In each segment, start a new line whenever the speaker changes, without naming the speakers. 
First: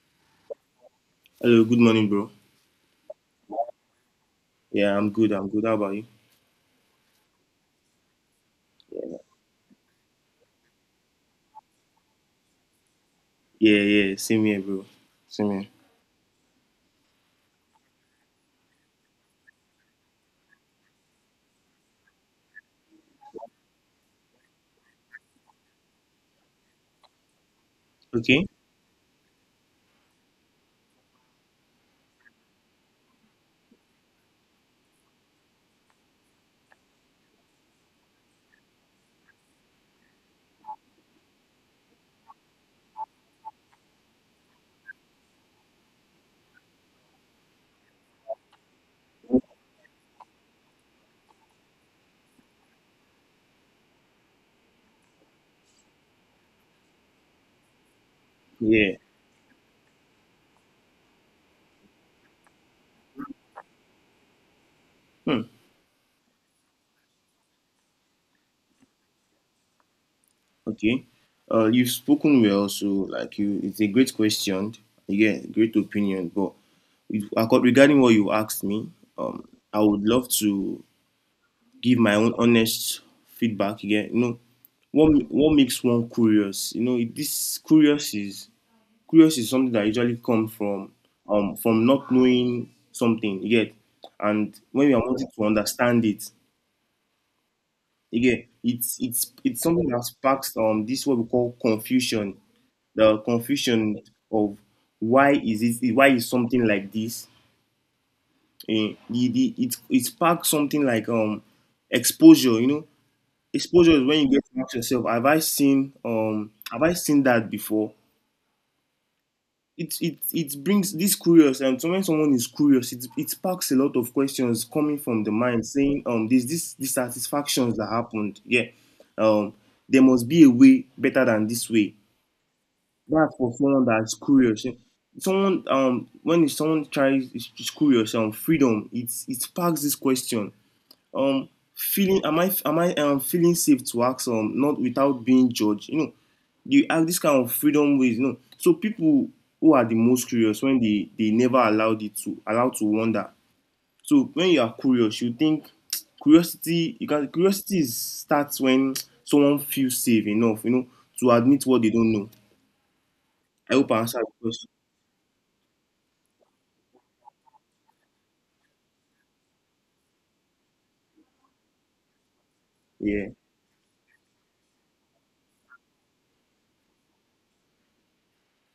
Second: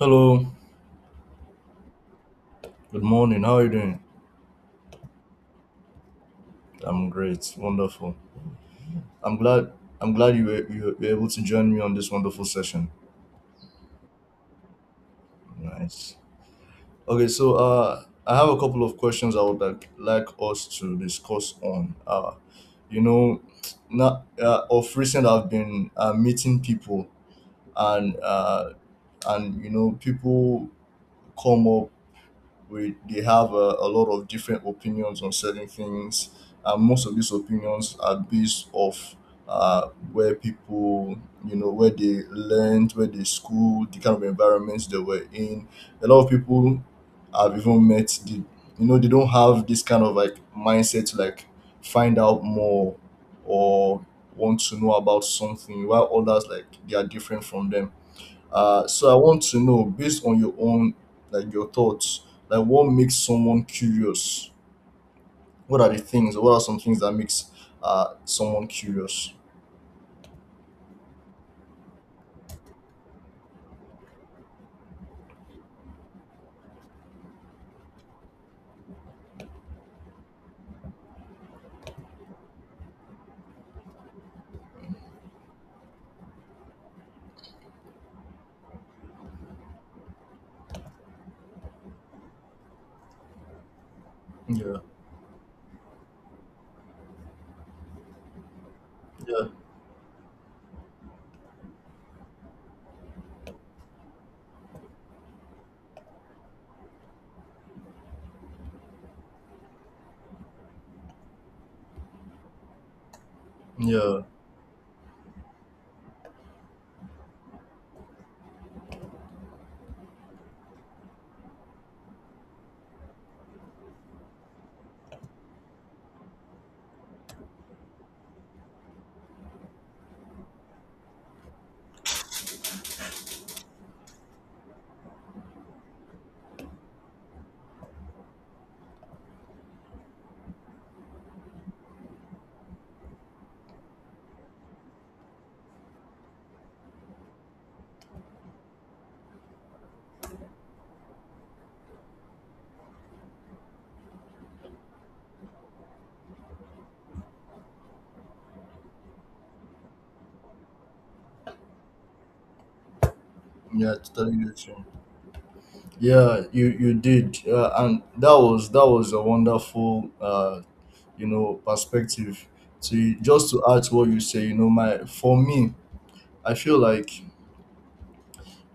Hello.
Hello, good morning, bro.
Good morning. How are you doing?
Yeah, I'm good. I'm good. How about you?
I'm great. Wonderful. I'm glad. I'm glad you were able to join me on this wonderful session.
Yeah, yeah, same here, bro. Same here.
Nice. Okay. So I have a couple of questions I would like us to discuss on. You know, Now of recent I've been meeting people and
Okay.
and you know people come up, we they have a lot of different opinions on certain things, and most of these opinions are based off where people, you know, where they learned, where they schooled, the kind of environments they were in. A lot of people, I've even met the, you know, they don't have this kind of like mindset to like find out more or want to know about something, while others, like, they are different from them. uh,
Yeah.
so I want to know, based on your own, like your thoughts, like what makes someone curious?
Hmm.
What are the things? What are some things that makes someone curious?
Okay. You've spoken well, so like you, it's a great question. Yeah, great opinion. But regarding what you asked me, I would love to give my own honest feedback again. You know, what makes one curious? You know, this curious is curious is something that usually comes from not knowing something, you get. And
Yeah,
when you are wanting to understand it, you get, it's it's
yeah,
it's something that sparks this what we call confusion. The confusion of why is something like this? It sparks something like exposure. Exposure is when
yeah,
you get to ask yourself, have I seen that before? It brings this curious. And so when someone is curious, it sparks a lot of questions coming from the mind, saying there's this dissatisfactions that happened. Yeah. um there must be a way better than this way. That's for someone that's curious. Yeah. someone When someone tries is curious, freedom it sparks this question. um Feeling, am I feeling safe to ask, not without being judged. You ask this kind of freedom ways, so people who are the most curious, when they never allowed it to allowed to wonder. So when you are curious, you think, curiosity you can curiosity is, starts when someone feels safe enough, to admit what they don't know. I hope
yeah.
I answered the
Totally the
question.
same. Yeah, you did, and that was a wonderful, you know, perspective. To
Yeah.
just to add to what you say, you know, my for me, I feel like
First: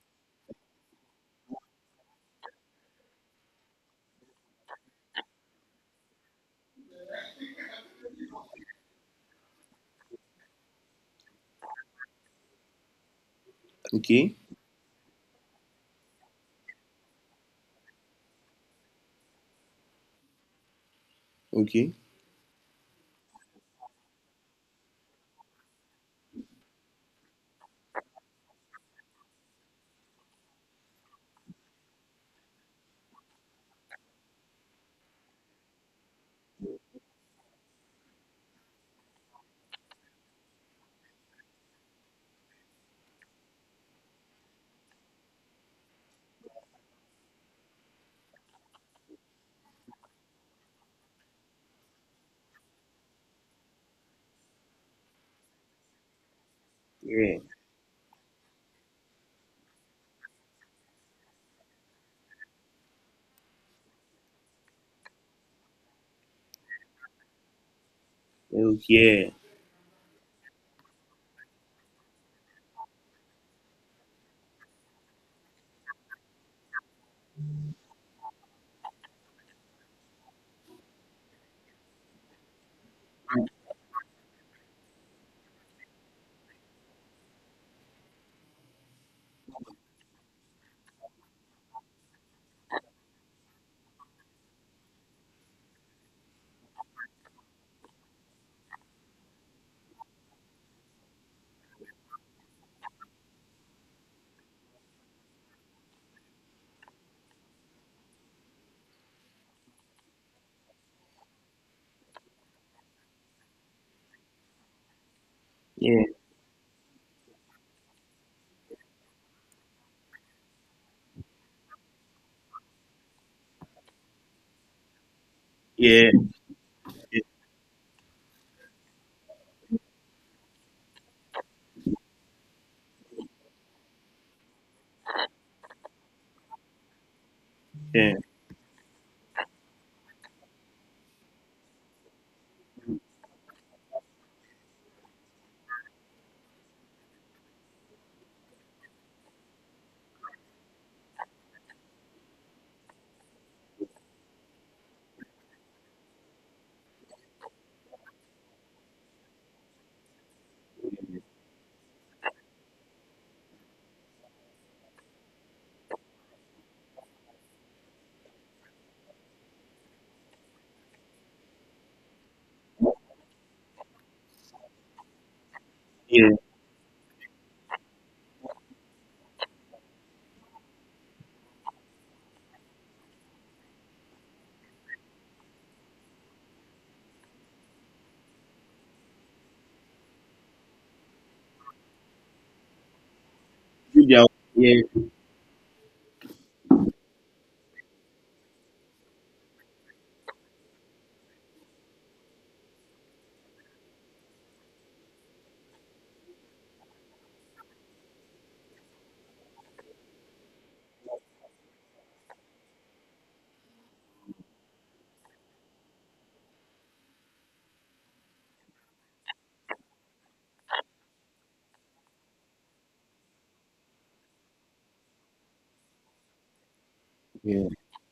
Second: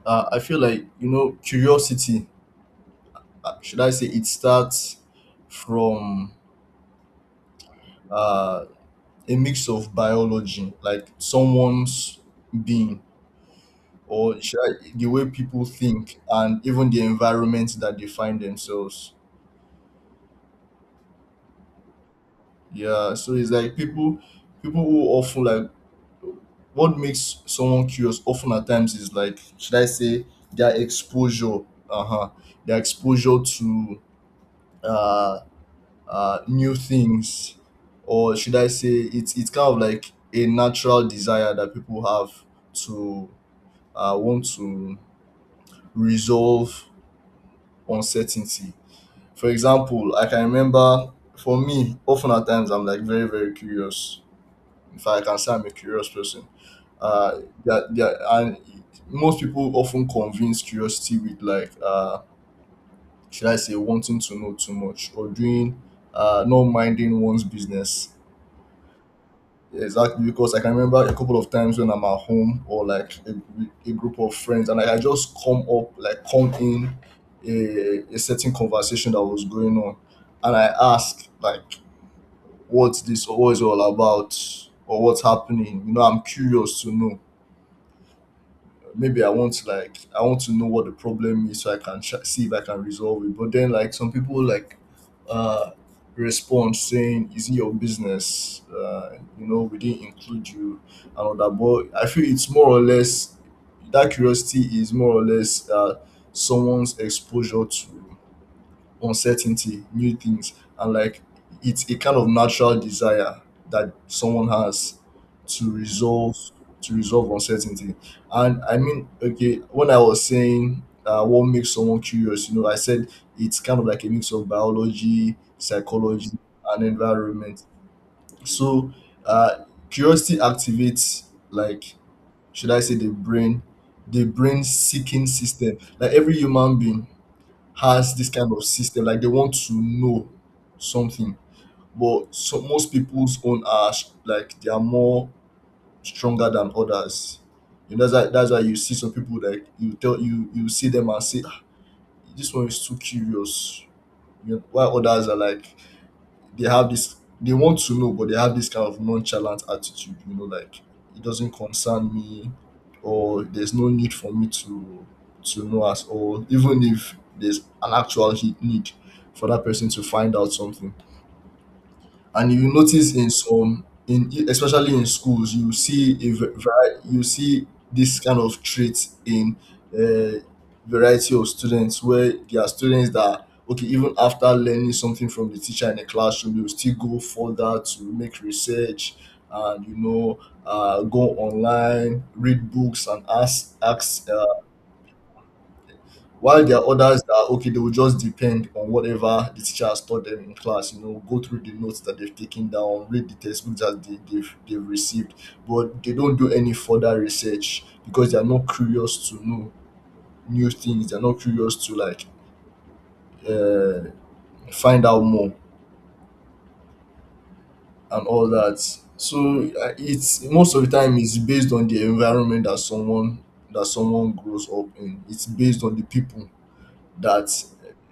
I feel like, you know, curiosity. Should I say it starts from uh, a mix of biology, like someone's being,
Okay.
or should the way people think, and even the environment that they find themselves.
Okay.
Yeah, so it's like people who often like, what makes someone curious often at times is, like, should I say their exposure, uh huh, their exposure to uh, new things, or should I say it's kind of like a natural desire that people have to want to resolve uncertainty. For example, I can remember, for me, often at times I'm like very, very curious. In fact, I can say I'm a curious person.
Yeah.
And most people often convince curiosity with like, should I say, wanting to know too much or doing, not minding one's business.
Yeah. Okay.
Exactly, because I can remember a couple of times when I'm at home or like a group of friends, and like, I just come up, like come in a certain conversation that was going on, and I ask like, "What's this? Or what is it all about? Or what's happening?" You know, I'm curious to know, maybe I want, like, I want to know what the problem is so I can try, see if I can resolve it. But then like some people like uh respond saying, is it your business? You know, we didn't include you and all that. But I feel it's more or less that curiosity is more or less someone's exposure to uncertainty, new things, and like it's a kind of natural desire that someone has to
Yeah.
resolve uncertainty. And I mean, okay, when I was saying what makes someone curious, you know, I said it's kind of like a mix of biology,
Yeah.
psychology, and
Yeah.
environment. So uh, curiosity activates, like, should I say the brain seeking system. Like every human being
Yeah.
has this kind of system, like they want to know something. But so most people's own are like they are more stronger than others, you know. That's why you see some people, like, you tell you, you see them and say, "Ah, this one is too curious," you know, while others are like they have this, they want to know, but they have this kind of nonchalant attitude, you know, like, it doesn't concern me, or there's no need for me to know at all, even if there's an actual need for that person to find out something. And you notice in some, in especially in schools, you see
Yeah.
a you see this kind of trait in a variety of students, where there are students that, okay, even after learning something from the teacher in the classroom, you still go further to make research and, you know, go online, read books, and ask
Yeah.
ask uh,
Yeah.
While there are others that are okay, they will just depend on whatever the teacher has taught them in class. You know, go through the notes that they've taken down, read the textbooks that they've received, but they don't do any further research because they are not curious to know new things. They're not curious to like uh, find out more and all that. So it's most of the time it's based on the environment that someone grows up in. It's based on the people that
Yeah,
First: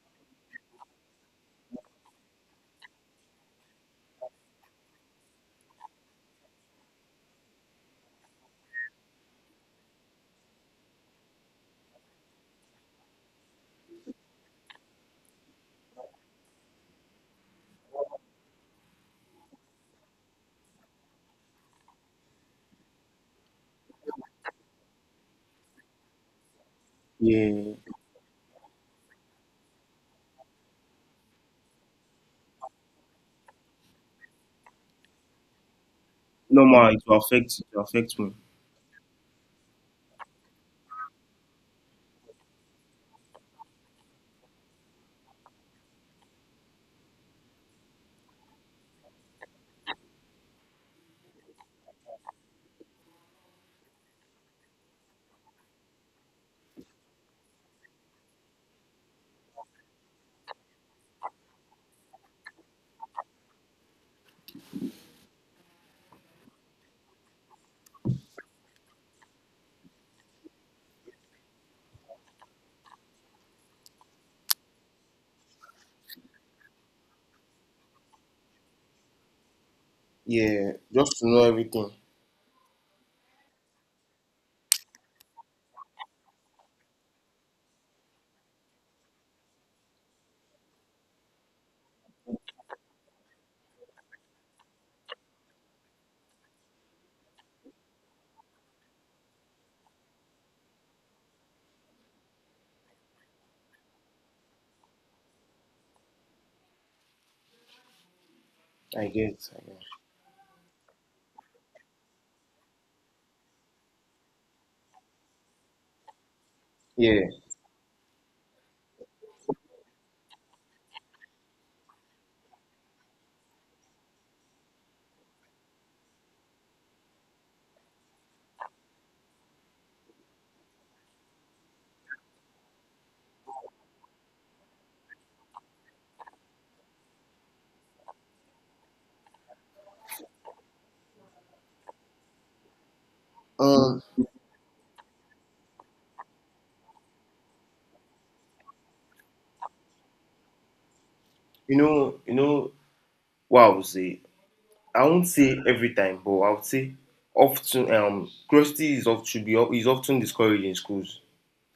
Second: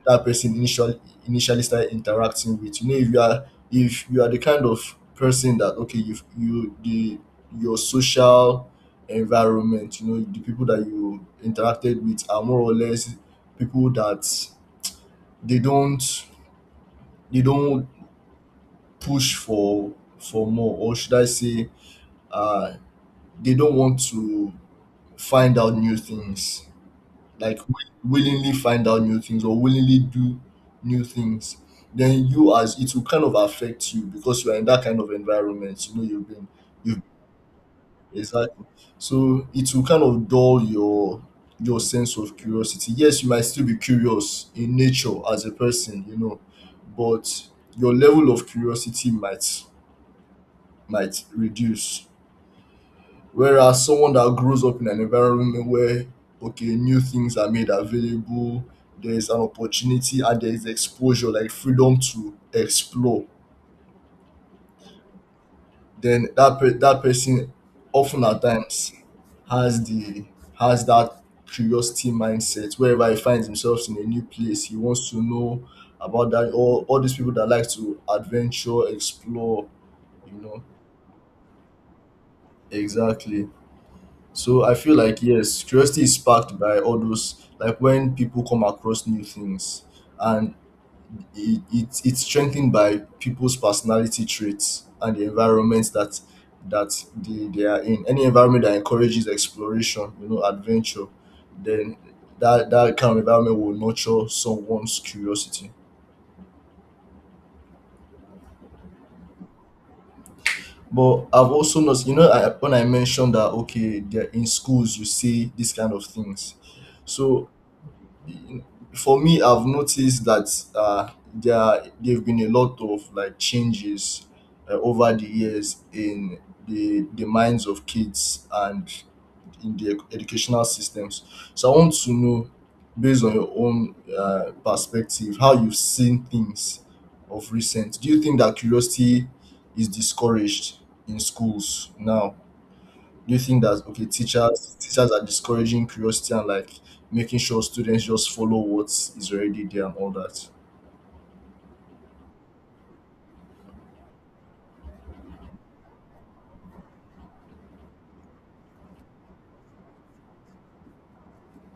that person initially started interacting with. You know, if you are, if you are the kind of person that, okay, your social environment, you know, the people that you interacted with are more or less people that they don't they don't push for more, or should I say uh they don't want to find out new things, like
yeah.
willingly find out new things or willingly do new things, then you, as it will kind of affect you because you are in that kind of environment, you know, you've been
No ma,
you've
it will affect me.
exactly, so it will kind of dull your sense of curiosity. Yes, you might still be curious in nature as a person, you know, but your level of curiosity might reduce. Whereas someone that grows up in an environment where, okay, new things are made available, there's an opportunity and there's exposure like freedom to explore, then that person often at times has the has that curiosity mindset. Wherever he finds himself in a new place, he wants to know about that. All these people that like to adventure, explore, you know,
Yeah, just to know everything.
exactly. So I feel like, yes, curiosity is sparked by all those, like when people come across new things, and it's strengthened by people's personality traits and the environments that they are in. Any environment that encourages exploration, you know, adventure, then that kind of environment will nurture someone's curiosity.
I get, I get.
But I've also noticed, you know, I, when I mentioned that, okay, they're in schools, you see these kind of things.
Yeah.
So for me, I've noticed that uh, there've been a lot of like changes over the years in the minds of kids and in the educational systems. So I want to know, based on your own perspective, how you've seen things of recent, do you think that curiosity is discouraged in schools now? Do you think that,
Um,
okay, teachers are discouraging curiosity and like making sure students just follow what is already there and all that?
you know what I would say. I won't say every time, but I would say often. Curiosity is of should be of- is often discouraged in schools.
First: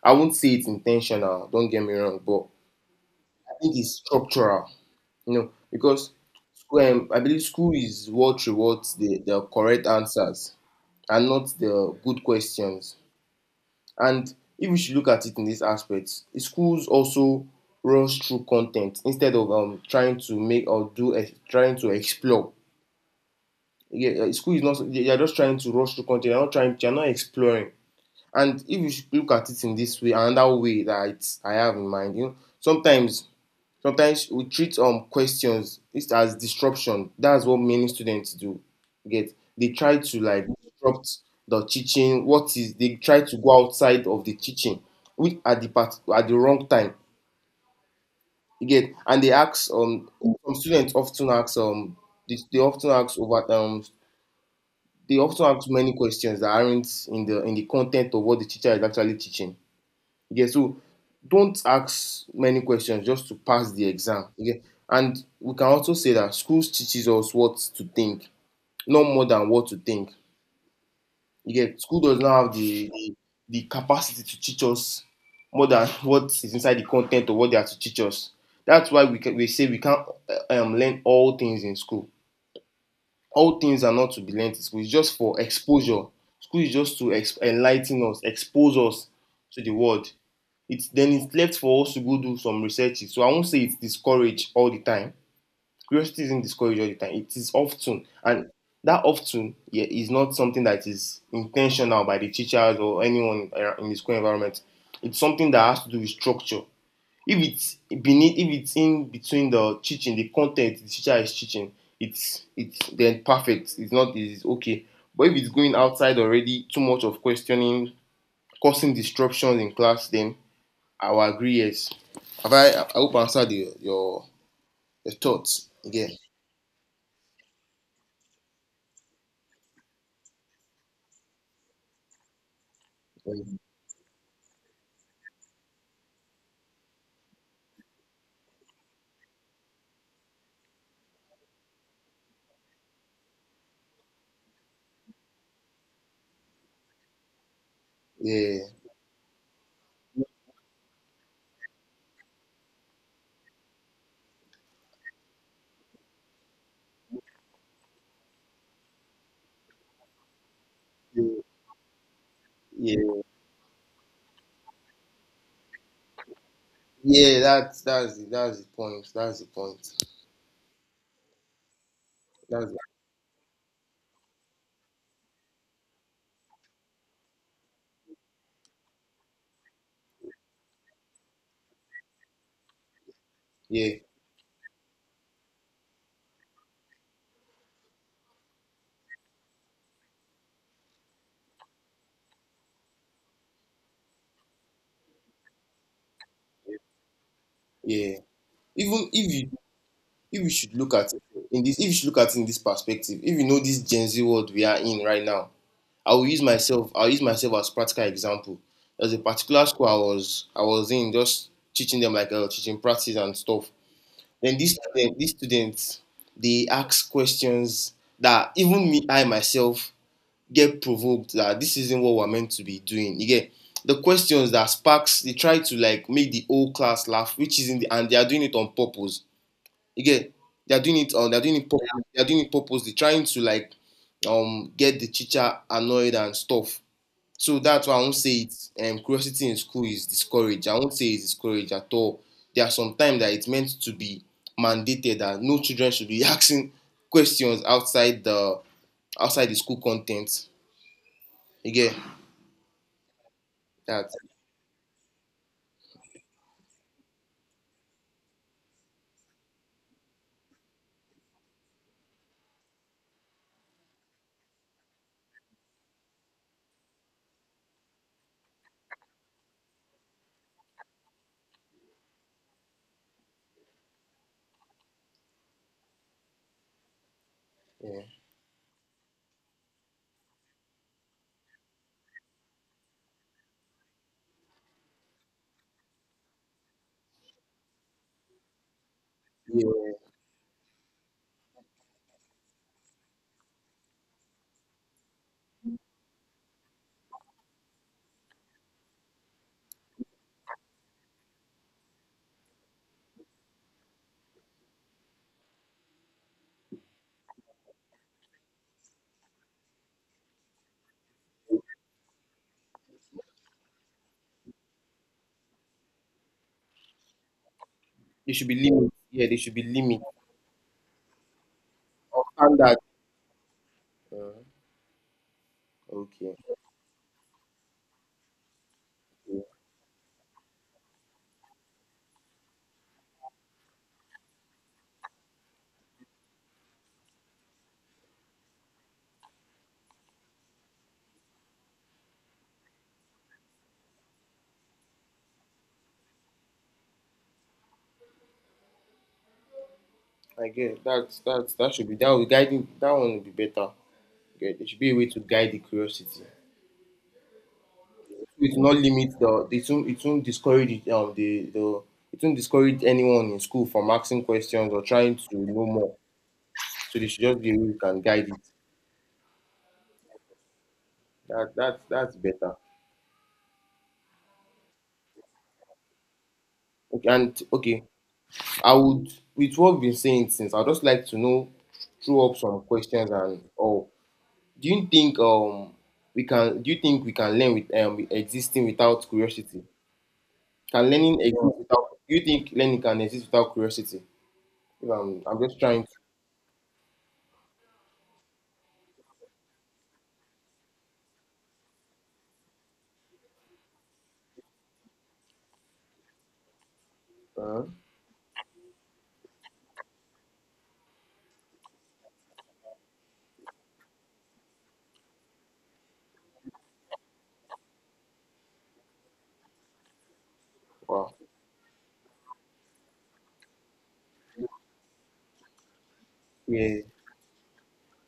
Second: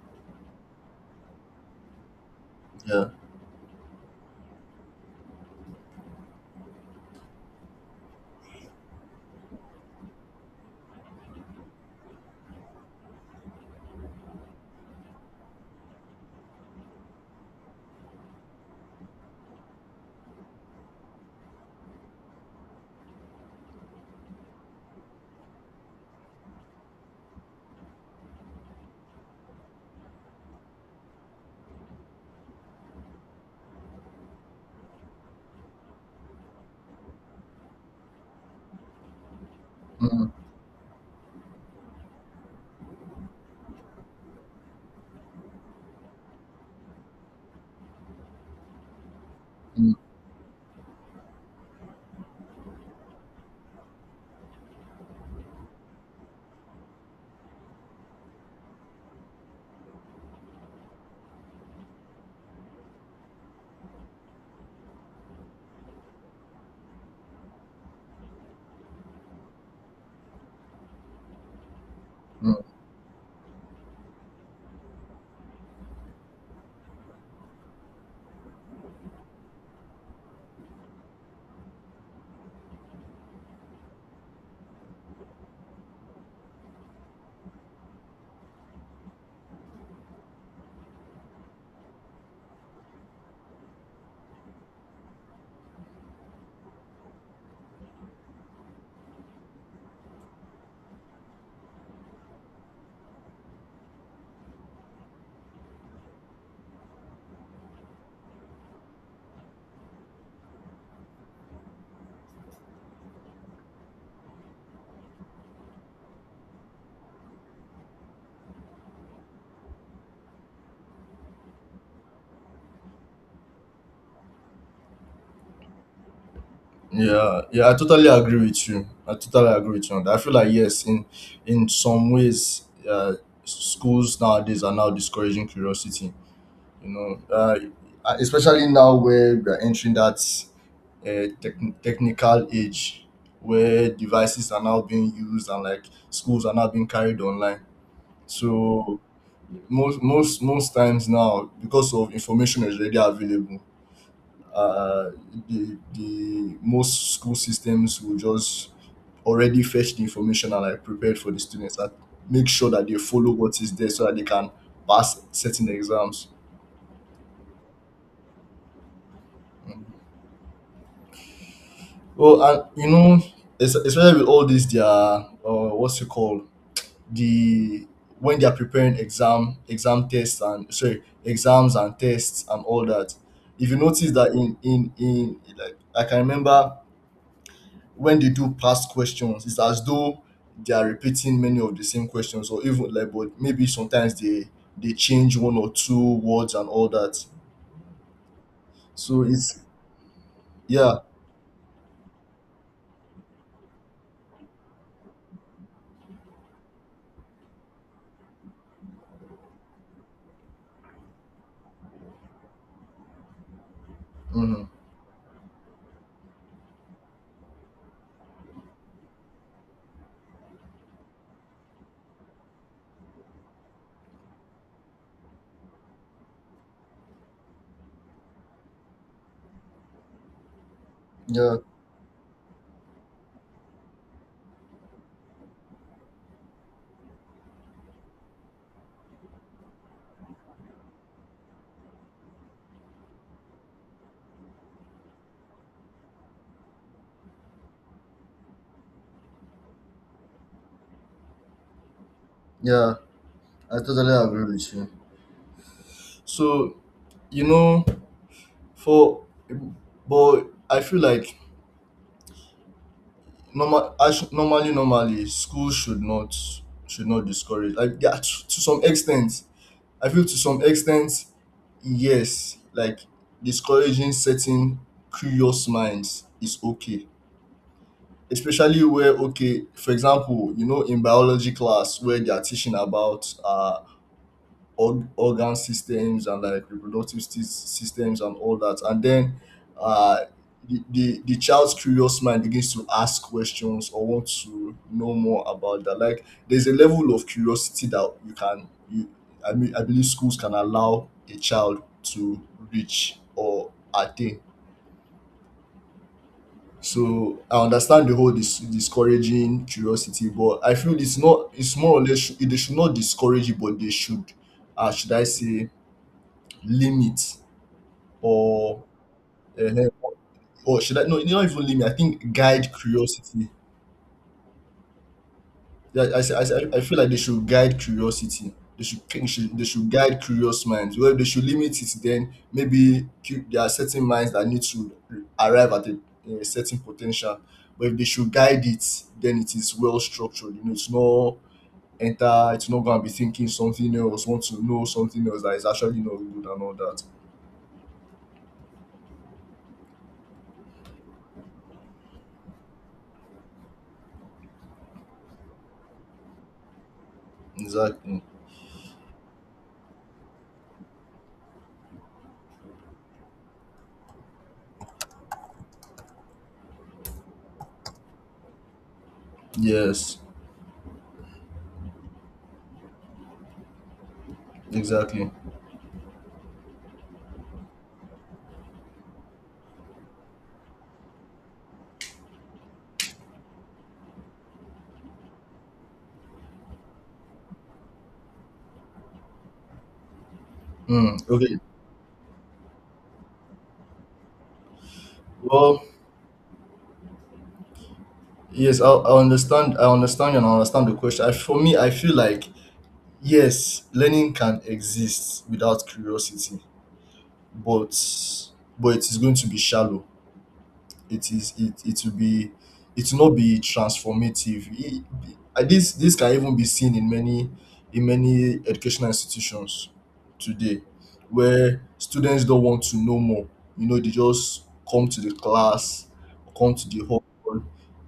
I won't say it's intentional. Don't get me wrong, but
Yeah.
I think it's structural. You know, because I believe school is what rewards the correct answers and not the good questions. And if we should look at it in this aspect, schools also runs through content instead of, trying to make or trying to explore. Yeah, school is not, they are just trying to rush through content. They're not trying. They're not exploring. And if you should look at it in this way, another way that I have in mind, you know, sometimes we treat, questions it as disruption. That's what many students do, get. They try to
Mm,
like disrupt the teaching, what is, they try to go outside of the teaching, which at the part at the wrong time, you get, and they ask,
mm,
some students often ask, they often ask over, they often ask many questions that aren't in the content of what the teacher is actually teaching. Yeah, so don't ask many questions just to pass the exam. Okay. And we can also say that school teaches us what to think, not more than what to think. You school does not have
mm.
the capacity to teach us more than what is inside the content or what they are to teach us. That's why we say we can't, learn all things in school. All things are not to be learned in school. It's just for exposure. School is just to enlighten us, expose us to the world. It's then it's left for us to go do some researches. So I won't say it's discouraged all the time. Curiosity isn't discouraged all the time. It is often, and that often, yeah, is not something that is intentional by the teachers or anyone in the school environment. It's something that has to do with structure. If it's beneath, if it's in between the teaching, the content the teacher is teaching, it's then perfect. It's not, it's okay. But if it's going outside already, too much of questioning, causing disruptions in class, then I will agree. Yes. Have I? I hope I answered your thoughts again.
Yeah, yeah, I totally agree with you. I totally agree with you on that. I feel like yes, in some ways, uh,
Um,
schools nowadays are now discouraging curiosity. You know, especially now where we are entering that technical age, where devices are now being used and like schools are now being carried online.
Yeah.
So most times now, because of information is already available, uh, the most school systems will just already fetch the information and like prepared for
Yeah.
the students, and make sure that they
Yeah.
follow what is there so that they can pass certain exams.
Yeah. That's the point. That's the point.
Well, and
That's the,
you know, especially with all these their what's it called, the, when they are preparing exam tests, and sorry, exams and tests and all that, if you
yeah.
notice that in, like, I can remember when they do past questions, it's as though they are repeating many of the same questions, or even like, but maybe sometimes they change one or two words and all that.
Yeah. Even
So it's,
if you should look
yeah,
at it in this If you should look at it in this perspective, if you know this Gen Z world we are in right now, I will use myself. I'll use myself as practical example. There's a particular school I was in, just teaching them like, teaching practice and stuff. Then
mhm,
these students, they ask questions that even me, I myself, get provoked that this isn't what we're meant to be doing. You get, the questions that sparks. They try to like make the whole class laugh, which isn't, and they are doing it on purpose. You get, they are doing it. They are doing
yeah,
it. They are doing it purposely, trying to like, get the teacher annoyed and stuff. So that's why I won't say it. Curiosity in school is discouraged. I won't say it's discouraged at all. There are some times that it's meant to be mandated that no children should be asking questions outside the school content. You get
yeah, I
that?
totally agree with you. So you know, for, but I feel like normally school should not, should not discourage, like, yeah, to some extent, I feel to some extent, yes, like discouraging certain curious minds is okay,
Yeah.
especially where, okay, for example, you know, in biology class where they are teaching about organ systems and like reproductive systems and all that. And then
Yeah.
uh, the child's curious mind begins to ask questions or want to know more about that. Like there's a level of curiosity that you can, you, I mean, I believe schools can allow a child to reach or attain. So I understand the whole discouraging curiosity, but I feel it's not. It's more or less. They should not discourage it, but they should I say, limit
There should be
or
limit. Yeah, there should be
uh,
limit.
should I not even limit. I
Or
think guide
standard.
curiosity.
Uh,
Yeah, I,
okay.
I, I I feel like they should guide curiosity. They should, they
Yeah.
should they should guide curious minds well. They should limit it, then maybe there are certain minds that need to arrive at a certain potential, but if they should guide it, then it is well structured, you know. It's not enter, it's not going to be thinking something else, want to know something else that is actually not good and all that.
I get, that's that should be, that will, guiding that one will be better. Okay, there should be a way to guide the curiosity.
Exactly.
It will not limit the, it won't discourage, the it won't discourage anyone in school from asking questions or trying to know more. So they should just be able to guide it.
Yes,
That's better.
exactly.
Okay, and okay, I would, with what we've been saying since, I'd just like to know, throw up some questions and or, do you think, we can do you think we can learn with, existing without curiosity? Can
Mm.
learning
Okay.
exist without Do you think learning can exist without curiosity? If I'm just trying
Well,
to,
yes, I understand. I understand, and I understand the question. I, for me, I feel like yes, learning can exist without curiosity,
uh,
but but it is going to be shallow. It will be, it will not be transformative. And this can even be seen in many, in many educational institutions today,
wow.
where students don't want to know more. You know, they just come to the class, come
Yeah.
to the hall.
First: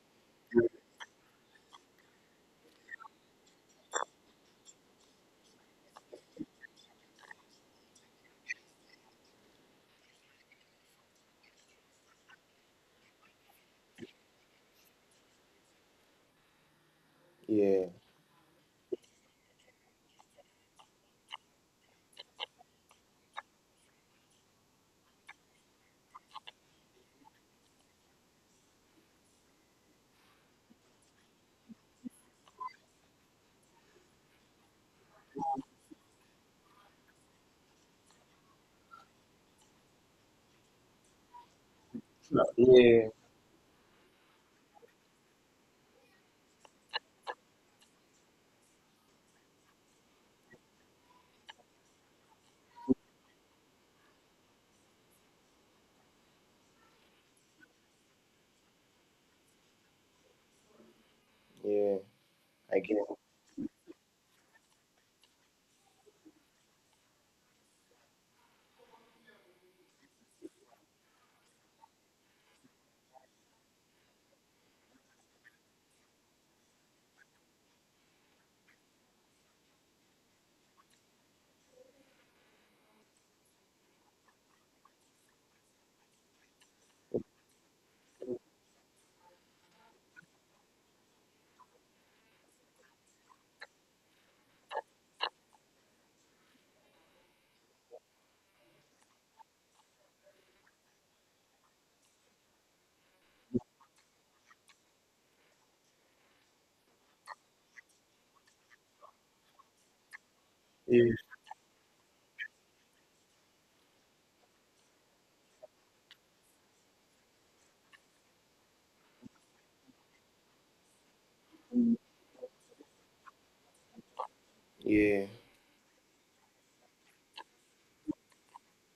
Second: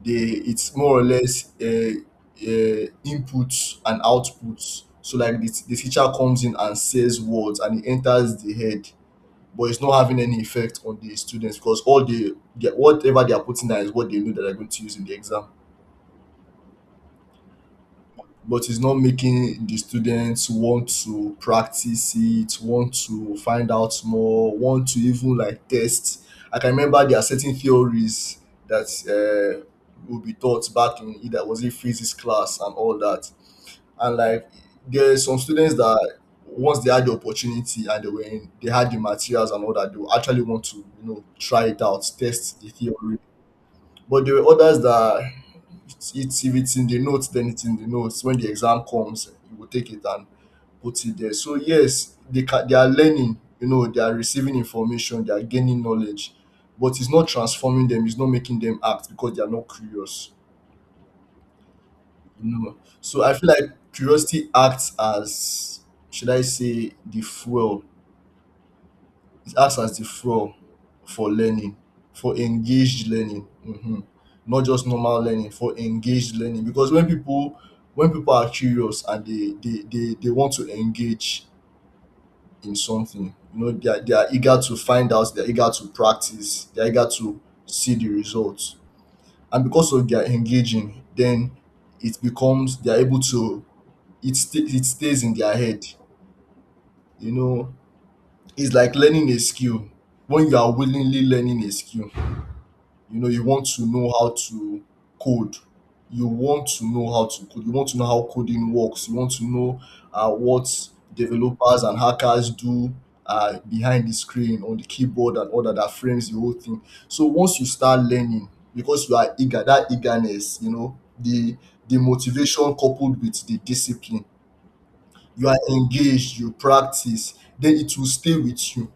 They, it's more or less inputs and outputs. So like the teacher comes in and says words and it enters the head, but it's not having any effect on the students, because all they whatever they are putting down is what they know that they're going to use in the exam.
Yeah.
But it's not making the students want to practice it, want to find out more, want to even like test. I can remember there are certain theories that will be taught back in either was it physics class and all that. And like there's some students that once they had the opportunity and they were in, they had the materials and all that, they will actually want to, you know, try it out,
Yeah.
test the
Yeah.
theory. But there were others that it's if it's in the notes, then it's in the notes. When the exam comes, you will take it and put it there. So yes, they can, they are learning. You know, they are receiving information, they are gaining knowledge, but it's not transforming them. It's not making them act, because they are not curious.
Yeah.
No.
I get it.
So I feel like curiosity acts as, should I say, the fuel. It acts as the fuel for learning, for engaged learning. Hmm. Not just normal learning, for engaged learning. Because when people, when people are curious and they want to engage in something, you know, they are eager to find out, they're eager to practice, they're eager to see the results. And because of their engaging, then it becomes they're able to, it stays in their head, you know. It's like learning a skill. When you are willingly learning a skill, you know, code you want to know how to code, you want to know how coding works, you want to know what
Yeah.
developers and hackers do behind the screen on the keyboard and all that, that frames the whole thing. So once you start learning, because you are eager, that eagerness, you know, the motivation coupled with the discipline,
Yeah.
you are engaged, you practice, then it will stay with you.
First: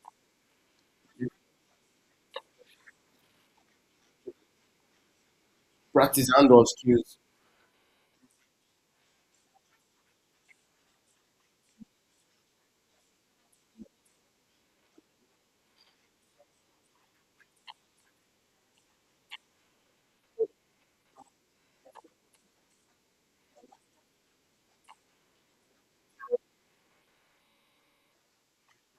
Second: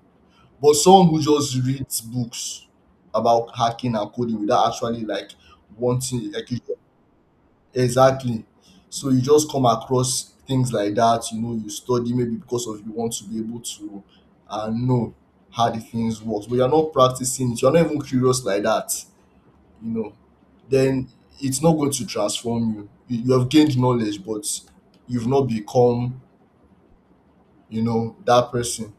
But someone who just reads books about hacking and coding without actually like
Practice
wanting, like
hand
you,
on skills.
exactly. So you just come across things like that, you know, you study maybe because of you want to be able to know how the things works, but you're not practicing it, you're not even curious like that, you know, then it's not going to transform you. You have gained knowledge, but you've not become, you know, that person.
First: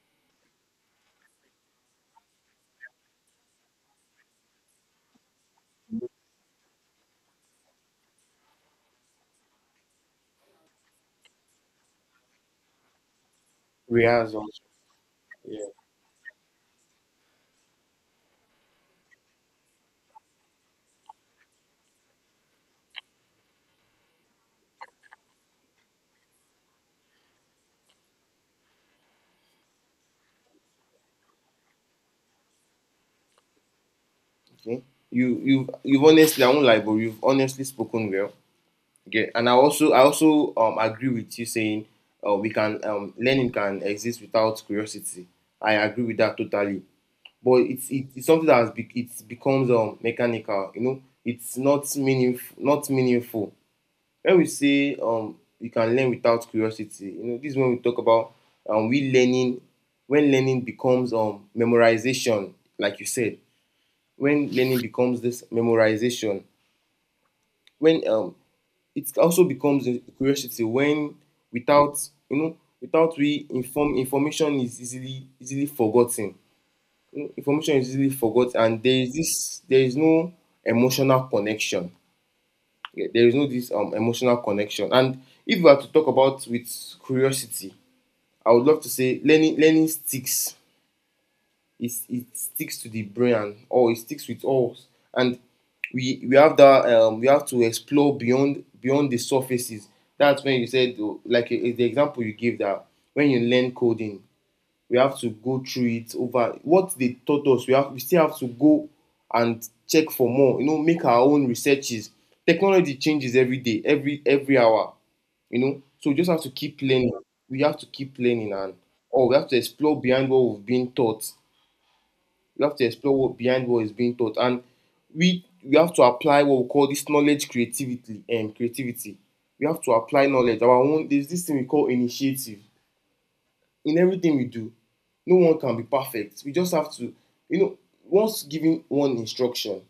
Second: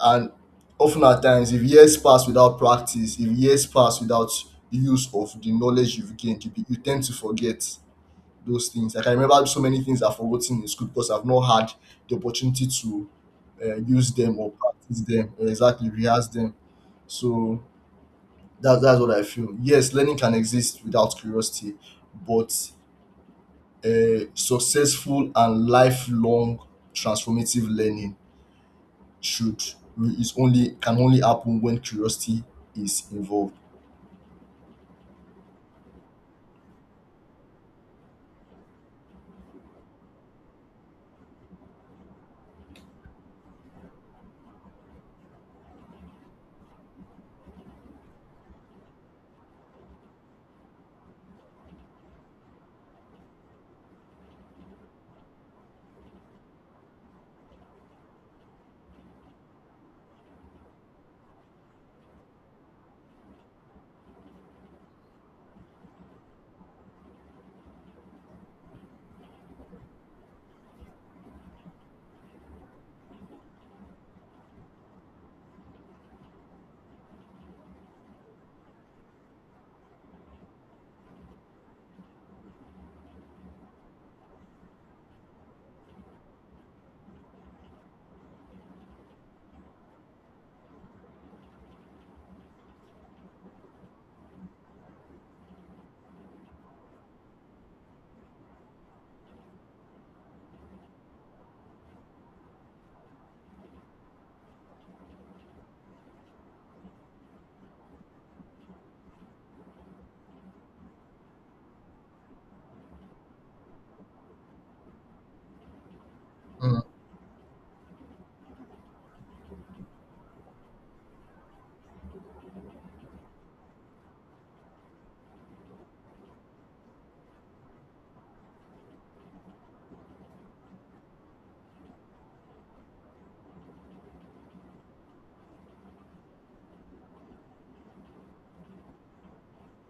And often at times, if years pass without practice, if years pass without use of the knowledge you've gained, you tend to forget those things. Like I remember so many things I've forgotten in school because I've not had the opportunity to use
Rehearse
them or
also.
practice them or
Yeah.
exactly rehearse them. So that's what I feel. Yes, learning can exist without curiosity, but successful and lifelong transformative learning should, is only can only happen when curiosity is involved.
Okay. You've honestly, I won't lie, but you've honestly spoken well. Okay. And I also agree with you saying, we can learning can exist without curiosity. I agree with that totally. But it's something that has be, it becomes, mechanical. You know, it's not meaningful. Not meaningful. When we say, you can learn without curiosity, this is when we talk about, we learning. When learning becomes, memorization, like you said, when learning becomes this memorization, when, it also becomes a curiosity, when without, without we inform, information is easily forgotten. You know, information is easily forgotten, and there is this, there is no emotional connection. Yeah, there is no this, emotional connection. And if we are to talk about with curiosity, I would love to say learning sticks. It sticks to the brain, and or it sticks with us. And we have that, we have to explore beyond the surfaces. That's when you said, like, the example you gave, that when you learn coding, we have to go through it over what they taught us. We still have to go and check for more, make our own researches. Technology changes every day, every hour. You know, so we just have to
Mm,
keep learning. We have to keep learning, and or we have to explore behind what we've been taught. We have to explore what behind what is being taught, and we have to apply what we call this knowledge creativity. We have to apply knowledge our own. There's this thing we call initiative in everything we do. No one can be perfect. We just have to, you know, once giving one instruction,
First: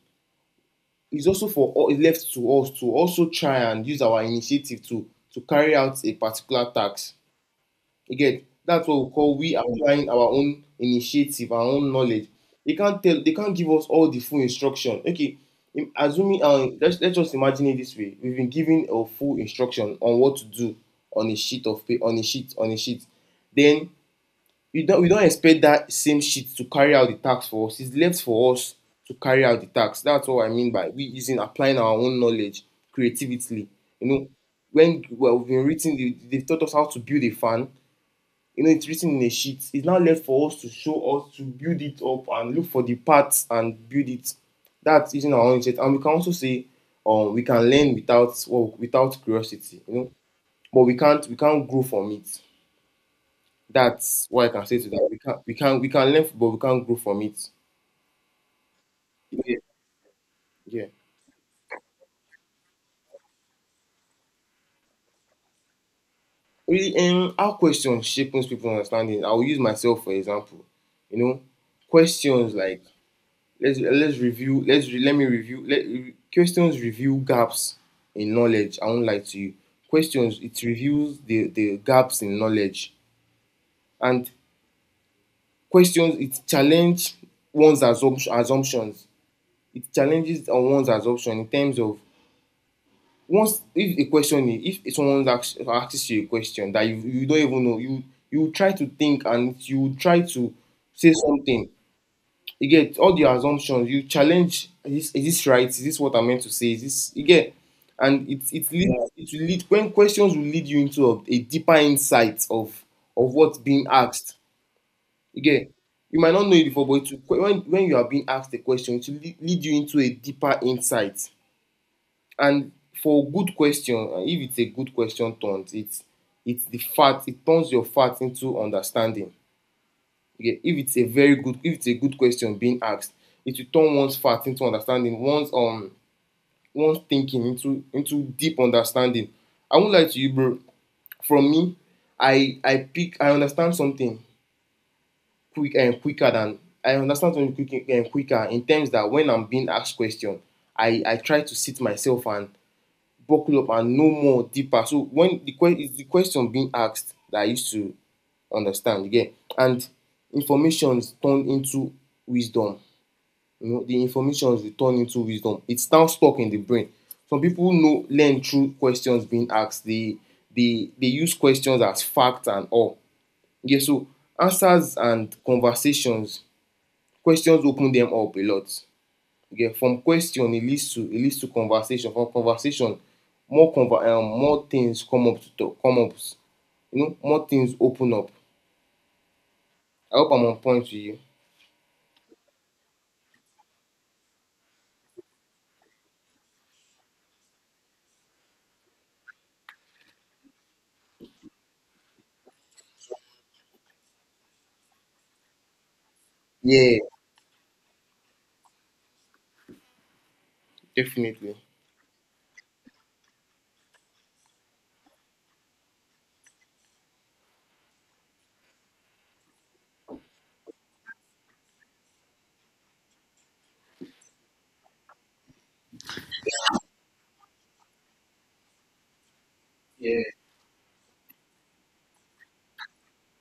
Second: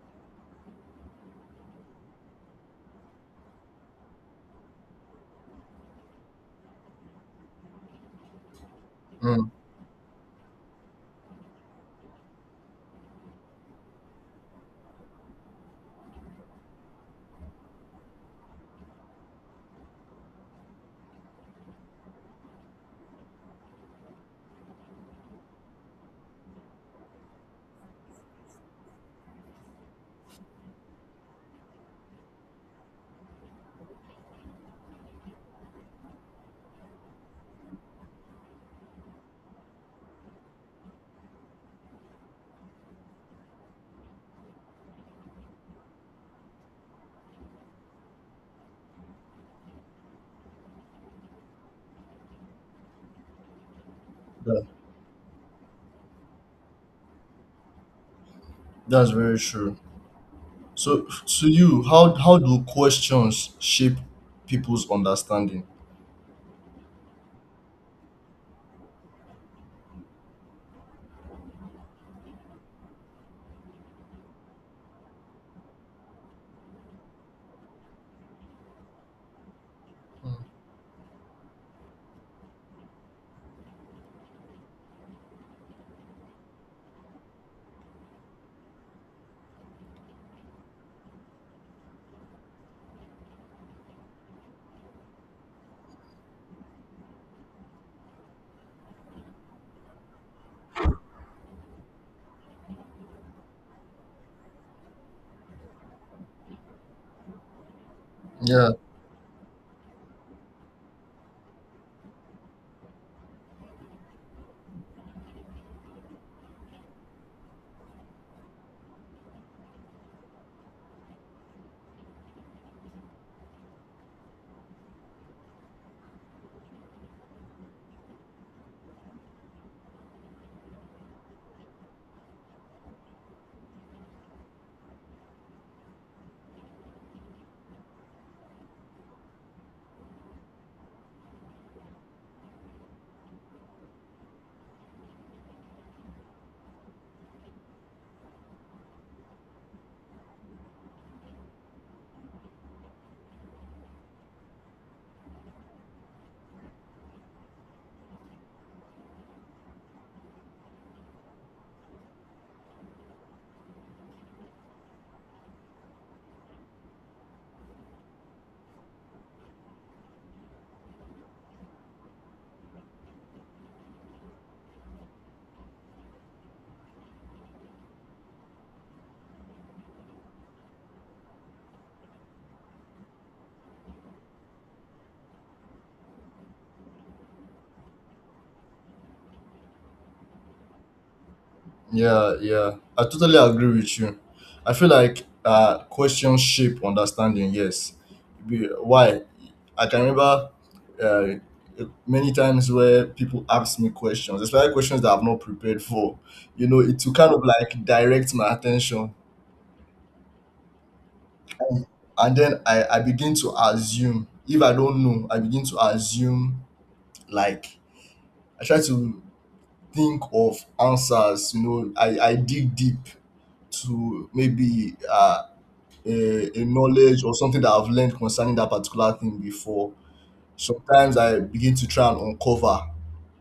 it's also for all, it's left to us to also try and use our initiative to carry out a particular task. Again, that's what we call,
mm,
we applying our own initiative, our own knowledge. They can't tell, they can't give us all the full instruction. Okay, assuming, let's just imagine it this way. We've been given a full instruction on what to do on a sheet of paper, on a sheet, then we don't. We don't expect that same sheet to carry out the task for us. It's left for us to carry out the task. That's what I mean by we using applying our own knowledge creatively, you know when, well, we've been written, they taught us how to build a fan. You know, it's written in a sheet. It's now left for us to show us to build it up and look for the parts and build it. That's using our own interest. And we can also say we can learn without, well, without curiosity, but we can't grow from it. That's what I
yeah,
can say to that. We can learn, but we can't grow from it.
that's very
Yeah,
true.
yeah.
So, to you, how do questions shape people's understanding?
Really, how questions shape most people's understanding. I will use myself for example. You know, questions like, let's review. Let me review. Questions review gaps in knowledge. I won't lie to you. Questions,
Mm.
it reviews the gaps in knowledge, and questions, it challenge one's assumption assumptions. It challenges on one's assumption in terms of, once, if a question is, if someone asks you a question that you don't even know, you try to think and you try to say something. You get all the assumptions. You challenge, is this right, is this what I'm meant to say, is this, you get. And it
Yeah.
it lead it will lead, when questions will lead you into a deeper insight of what's being asked, you get. You might not know it before, but it will, when you are being asked a question, it will lead you into a deeper insight. And for good question, if it's a good question turned, it's the fact, it turns your fact into understanding. Okay, if it's a very good if it's a good question being asked, it will turn one's fact into understanding, one's one's thinking into deep understanding. I won't lie to you, bro. From me, I pick I understand something quick and quicker than I understand something quick and quicker in terms that when I'm being asked question, I try to sit myself and buckle up and know more deeper. So when the question is the question being asked that I used to understand again, and informations turn into wisdom. You know, the informations will turn into wisdom. It's now stuck in the brain. Some people know learn through questions being asked. They they use questions as facts and all. Yeah, so answers and conversations, questions open them up a lot. You, from question it leads to, it leads to conversation. From conversation, more things come up to talk, come up. You know, more things open up. I hope I'm on point to you.
Yeah, yeah. I totally agree with you. I feel like questions shape understanding, yes. Why? I can remember uh, many times where people ask me questions, especially questions that I've not prepared for. You know, it
Yeah,
to kind of like direct my attention.
definitely.
And then I begin to assume. If I don't know, I begin to assume, like I try to think of answers. You know, I dig deep to maybe a knowledge or something that I've learned concerning that particular thing before.
Yeah,
Sometimes I begin to try and uncover,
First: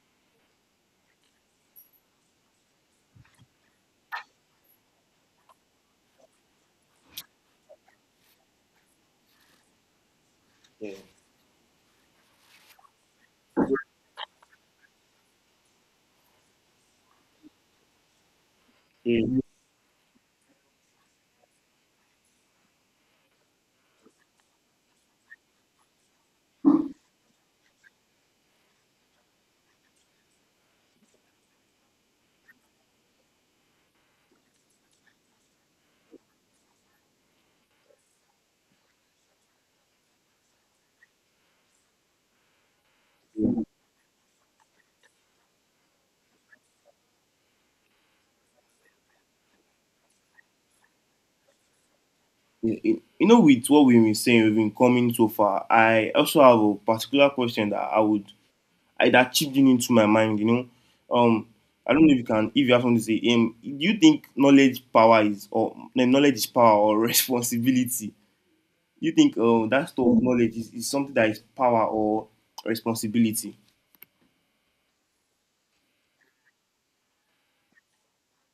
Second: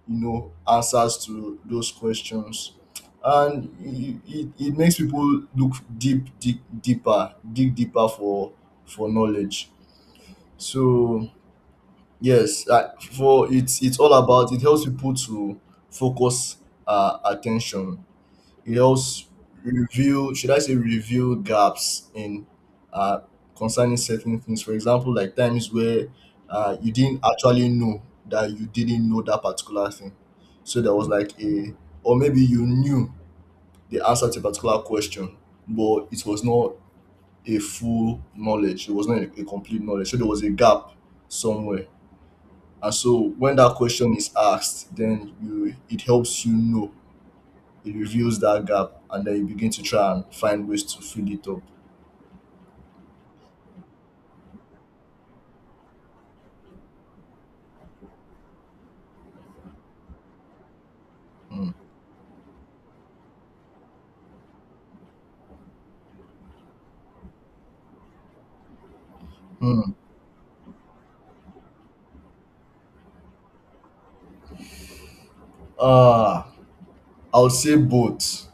you know, answers to those questions. And it makes people look deeper, dig deeper for knowledge.
yeah.
So yes, like for, it's all about it helps people to focus attention. It helps review, should I say, review gaps in, uh, concerning certain things. For example, like times where you didn't actually know that you didn't know that particular thing. So there was like a, or maybe you knew the answer to a particular question, but it was not a full knowledge. It was not a complete knowledge. So there was a gap somewhere. And so when that question is asked, then you, it helps you know, it reveals that gap, and then you begin to try and find ways to fill it up.
You you know with what we've been saying, we've been coming so far, I also have a particular question that I that chipped in into my mind, you know um
Mm.
I don't know if you can, if you have something to say, do you think knowledge power is, or no, knowledge is power or responsibility. You think, oh, that
Mm.
store of knowledge is something that is power or responsibility.
Uh, I would say both.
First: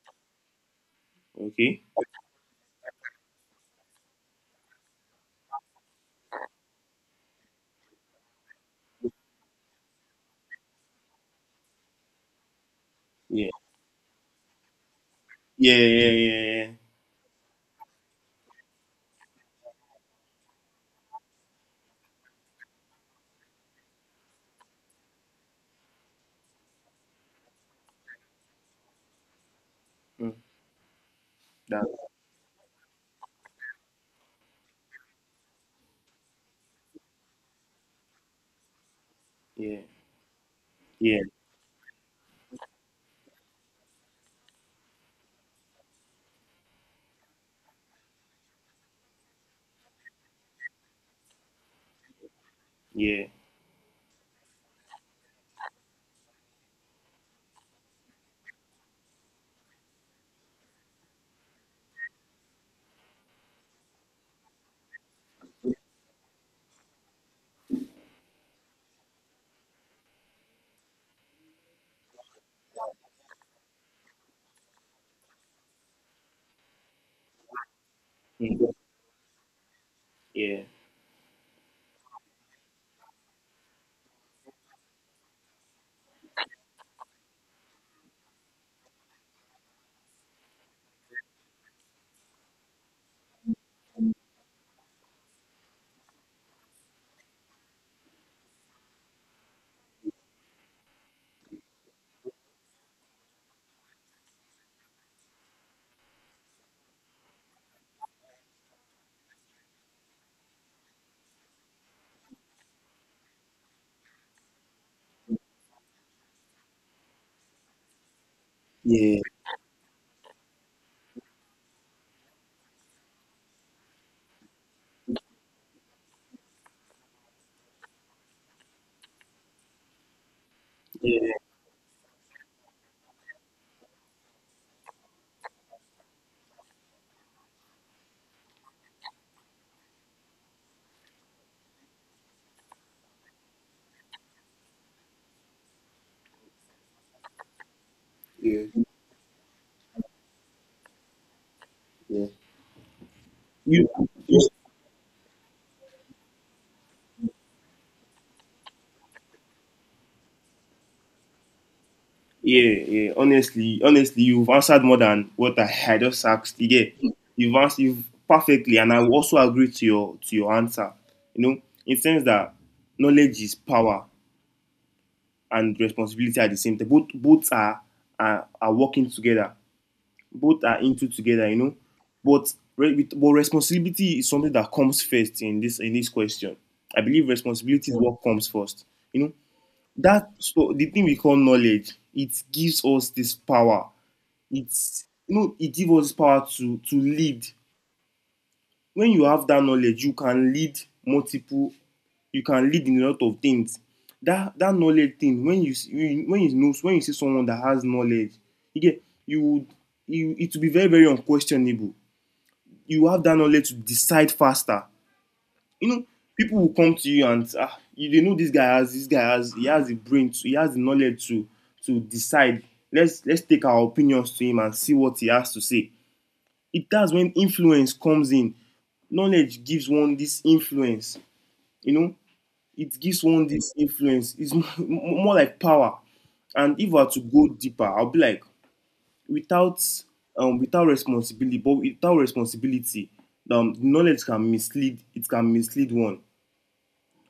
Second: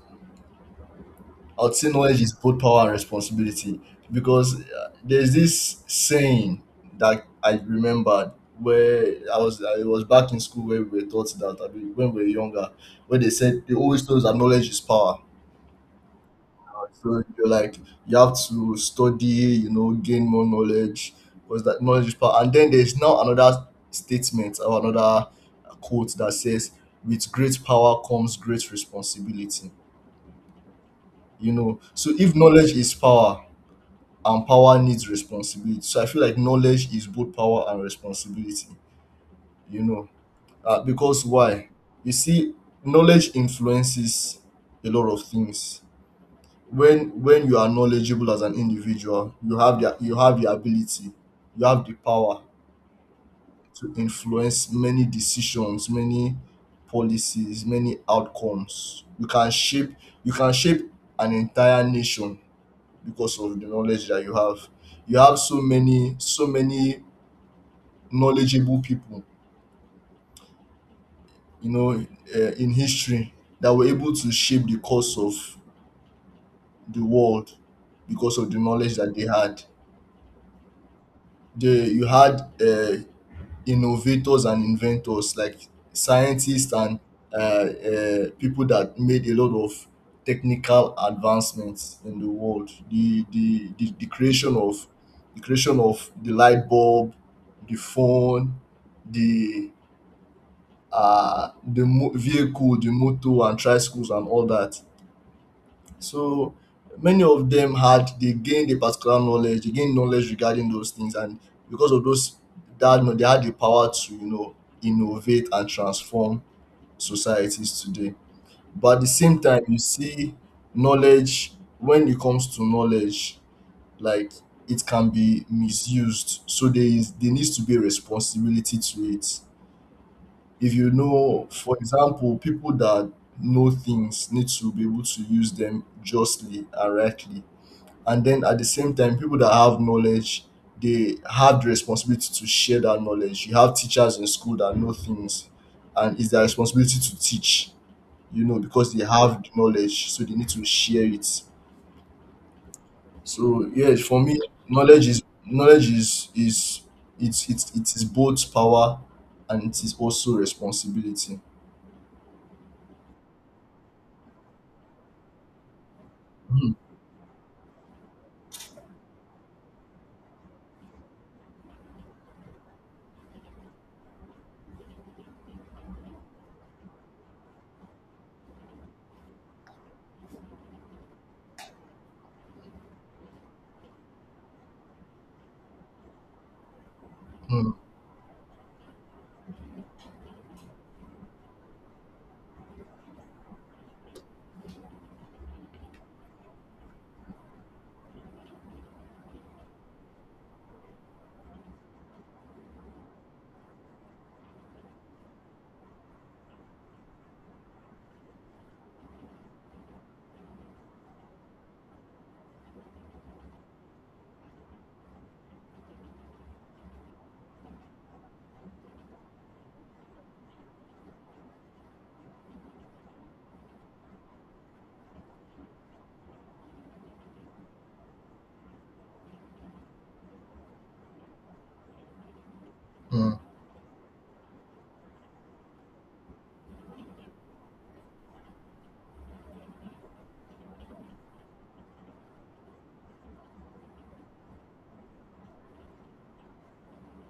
I would
Okay.
say knowledge is both power and responsibility, because there's this saying that I remembered, where I was back in school, where we were taught that, I mean, when we were younger, where they
Yeah.
said they always told us that knowledge is power.
Yeah. Yeah. Yeah.
So you're like, you have to study, you know, gain more knowledge, because that knowledge is power. And then there's now another statement or another quote that says, "With great power comes great responsibility."
Yeah. Mm,
You know,
that.
so if knowledge is power and power needs responsibility, so I feel like knowledge is both power and responsibility.
Yeah.
You know,
Yeah.
because why? You see, knowledge influences a lot of things. When you are knowledgeable as an individual, you have the ability, you have the power
Yeah.
to influence many decisions, many policies, many outcomes. You can shape an entire nation because of the knowledge that you have. You have so many, so many knowledgeable people, you know, in history, that were able to shape the course of the world because of the
Mm,
knowledge that they had.
yeah.
They you had innovators and inventors like scientists and people that made a lot of technical advancements in the world. The creation of the light bulb, the phone, the vehicle, the motor and tricycles and all that. So many of them had, they gained a particular knowledge, they gained knowledge regarding those things, and because of those, that you know, they had the power to, you know, innovate and transform societies today. But at the
Yeah.
same time, you see, knowledge, when it comes to knowledge, like it can be misused. So there is, there needs to be a responsibility to it. If you
Yeah.
know, for example, people that know things need to be able to use them justly and rightly, and then at the same time, people that have knowledge, they have the responsibility to share that knowledge. You have teachers in school that know things, and it's their responsibility to teach, you know,
Yeah.
because they have the knowledge, so they need to share it.
Yeah.
So
You.
yes, for me,
you-
knowledge is it's it is both power, and it is also responsibility.
Yeah. Yeah. Honestly, honestly, you've answered more than what I had just asked. You
Hmm,
get. You've perfectly, and I also agree to your answer. You know, in sense that knowledge is power and responsibility at the same time. Both are are working together. Both are into together, you know. But but responsibility is something that comes first in this question. I believe
hmm,
responsibility is what comes first. You know that, so the thing we call knowledge, it gives us this power. It's, you know, it gives us power to lead. When you have that knowledge, you can lead multiple, you can lead in a lot of things. That that knowledge thing, when you see, when you know, when you see someone that has knowledge, you get, you would, you, it will be very very unquestionable. You have that knowledge to decide faster, you know. People will come to you and, ah, you dey know, this guy has, this guy has, he has the brain to, he has the knowledge to decide, let's take our opinions to him and see what he has to say. It, that's when influence comes in. Knowledge gives one this influence, you know. It gives
hmm,
one this influence. It's more like power. And if I were to go deeper, I'll be like, without without responsibility, but without responsibility, knowledge can mislead, it can mislead one,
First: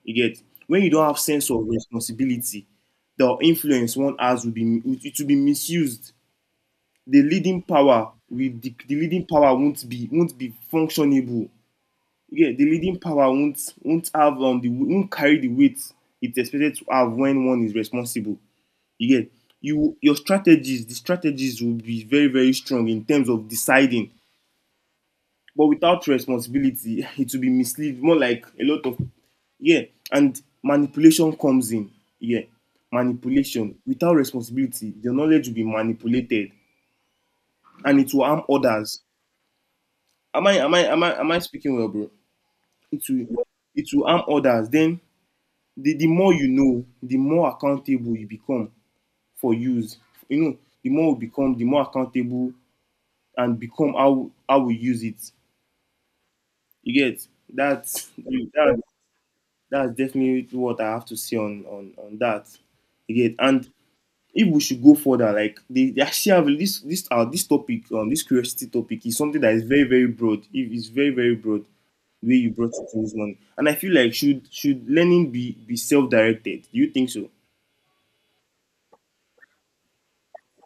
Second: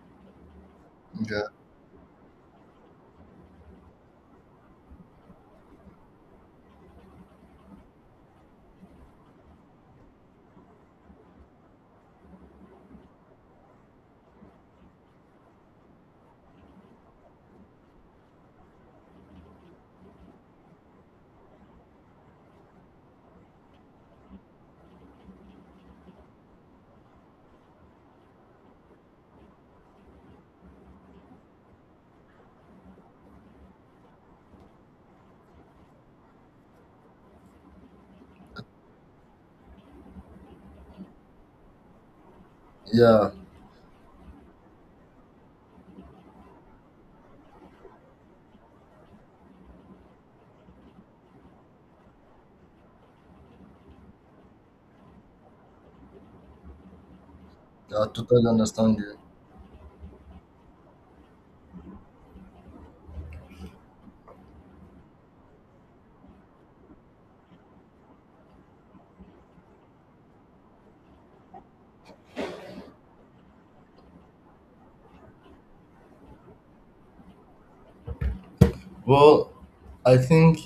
you get. When you don't have
yeah,
sense of responsibility, the influence one has will be, it will be misused. The leading power will, the leading power won't be, won't be functionable. Yeah, the leading power won't have, the won't carry the weight it's expected to have when one is responsible, you get. You your strategies, the strategies will be very very strong in terms of deciding, but without responsibility it will be mislead, more like a lot of, yeah, and manipulation comes in, yeah, manipulation. Without responsibility, the knowledge will be manipulated and it will harm others. Am I speaking well, bro? It
yeah,
will, it will harm others. Then the more you know, the more accountable you become for use. You know, the more we become, the more accountable, and become how we use it. You get.
I
That's
totally
that,
understand you.
that's definitely what I have to say on on that. You get. And if we should go further, like they actually have this this this topic, this curiosity topic is something that is very very broad. It is very very broad the way you brought it to this morning, and I feel like should learning be self directed? Do you think so?
Well, I think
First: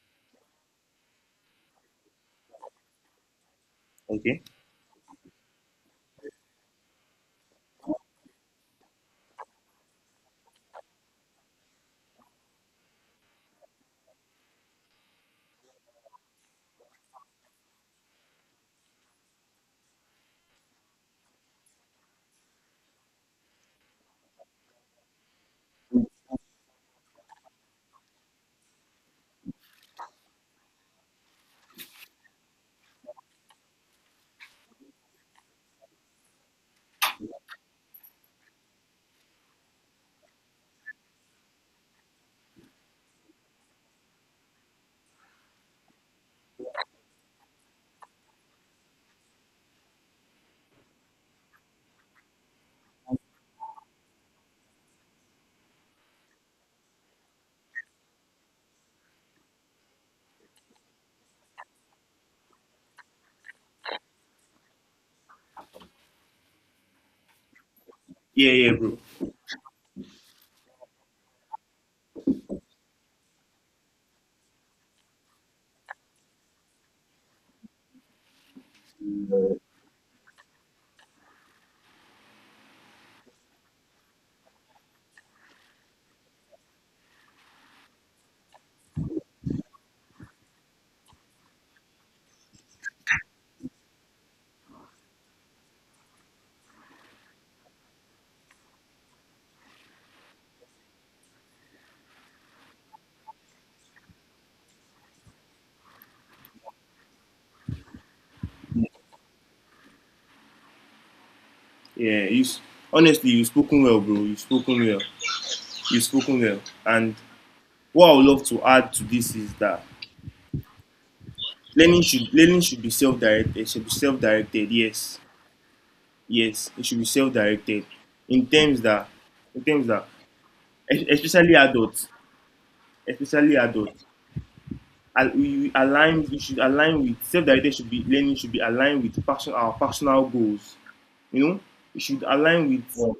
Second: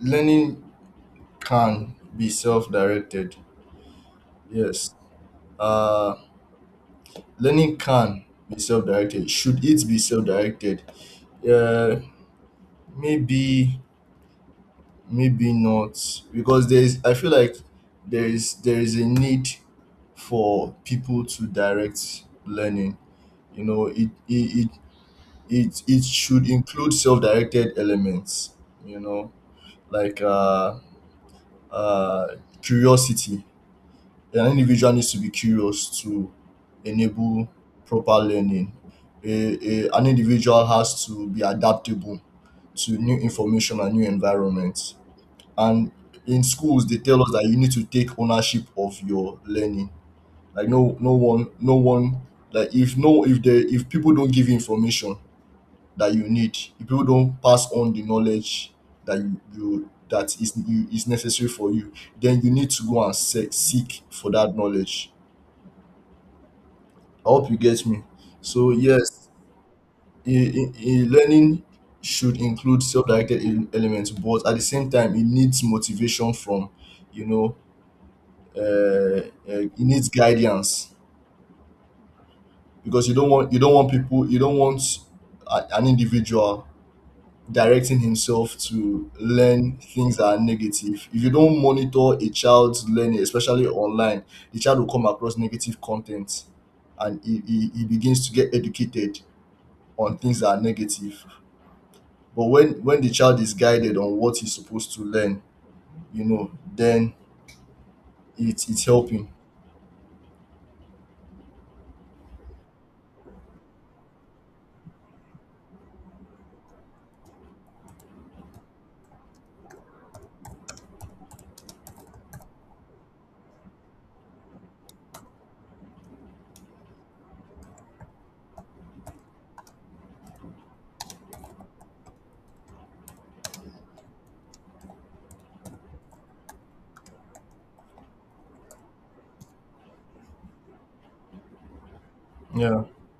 learning can be self-directed.
Okay.
Yes. Uh, Learning can be self-directed. Should it be self-directed? Uh, Maybe, maybe not. Because there is, I feel like there is, there is a need for people to direct learning. You know, it should include self-directed elements. You know, like uh, curiosity, an individual needs to be curious to enable proper learning. An individual has to be adaptable to new information and new environments. And in schools, they tell us that you need to take ownership of your learning. Like no, no one, no one. Like if no, if the if people don't give you information that you need, if people don't pass on the knowledge that you that is you, is necessary for you, then you need to go and seek for that knowledge. I hope you get me.
Yeah,
So
yeah, bro.
yes, learning should include self-directed elements, but at the same time, it needs motivation from, you know, uh, it needs guidance. Because you don't want a, an individual directing himself to learn things that are negative. If you don't monitor a child's learning, especially online, the child will come across negative content, and he begins to get educated on things that are negative. But when the child is guided on what he's supposed to learn, you know, then it it's helping.
Yeah, you, honestly you've spoken well, bro. You've spoken well. You've spoken well. And what I would love to add to this is that learning should be self-directed. It should be self-directed. Yes, yes, it should be self-directed. In terms that, in terms that, es- especially adults, especially adults, we align. We should align with self-directed. Should be learning should be aligned with passion, our personal goals. You know, it should align with,
Yeah.
yeah,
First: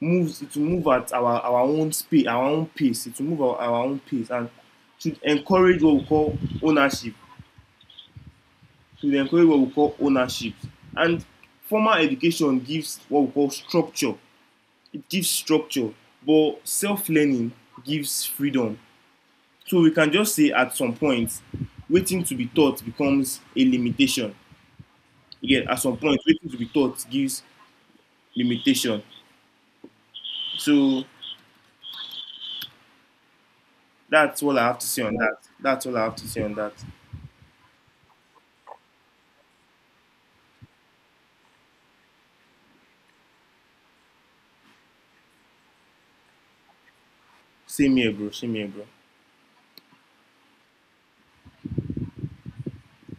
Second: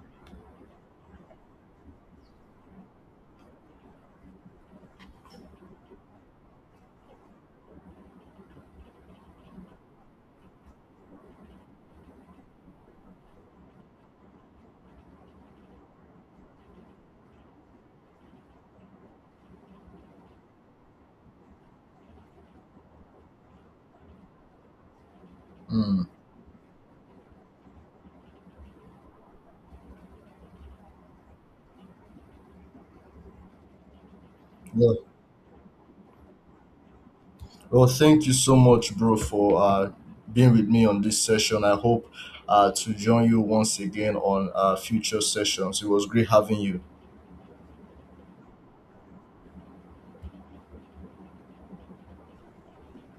moves. It will move at our own speed, our own pace. It will move at our own pace and should encourage what we call ownership. Should encourage what we call ownership. And formal education gives what we call structure. It gives structure, but self-learning gives freedom. So we can just say at some point, waiting to be taught becomes a limitation. Again, at some
Mm.
point, waiting to be taught gives limitation. So that's all I have to
Yeah.
say on that. That's all I have to say on that.
Well, thank you so much bro, for being with me on this session. I hope to join you once again on future sessions. It was great having you.
See me, bro. See me, bro.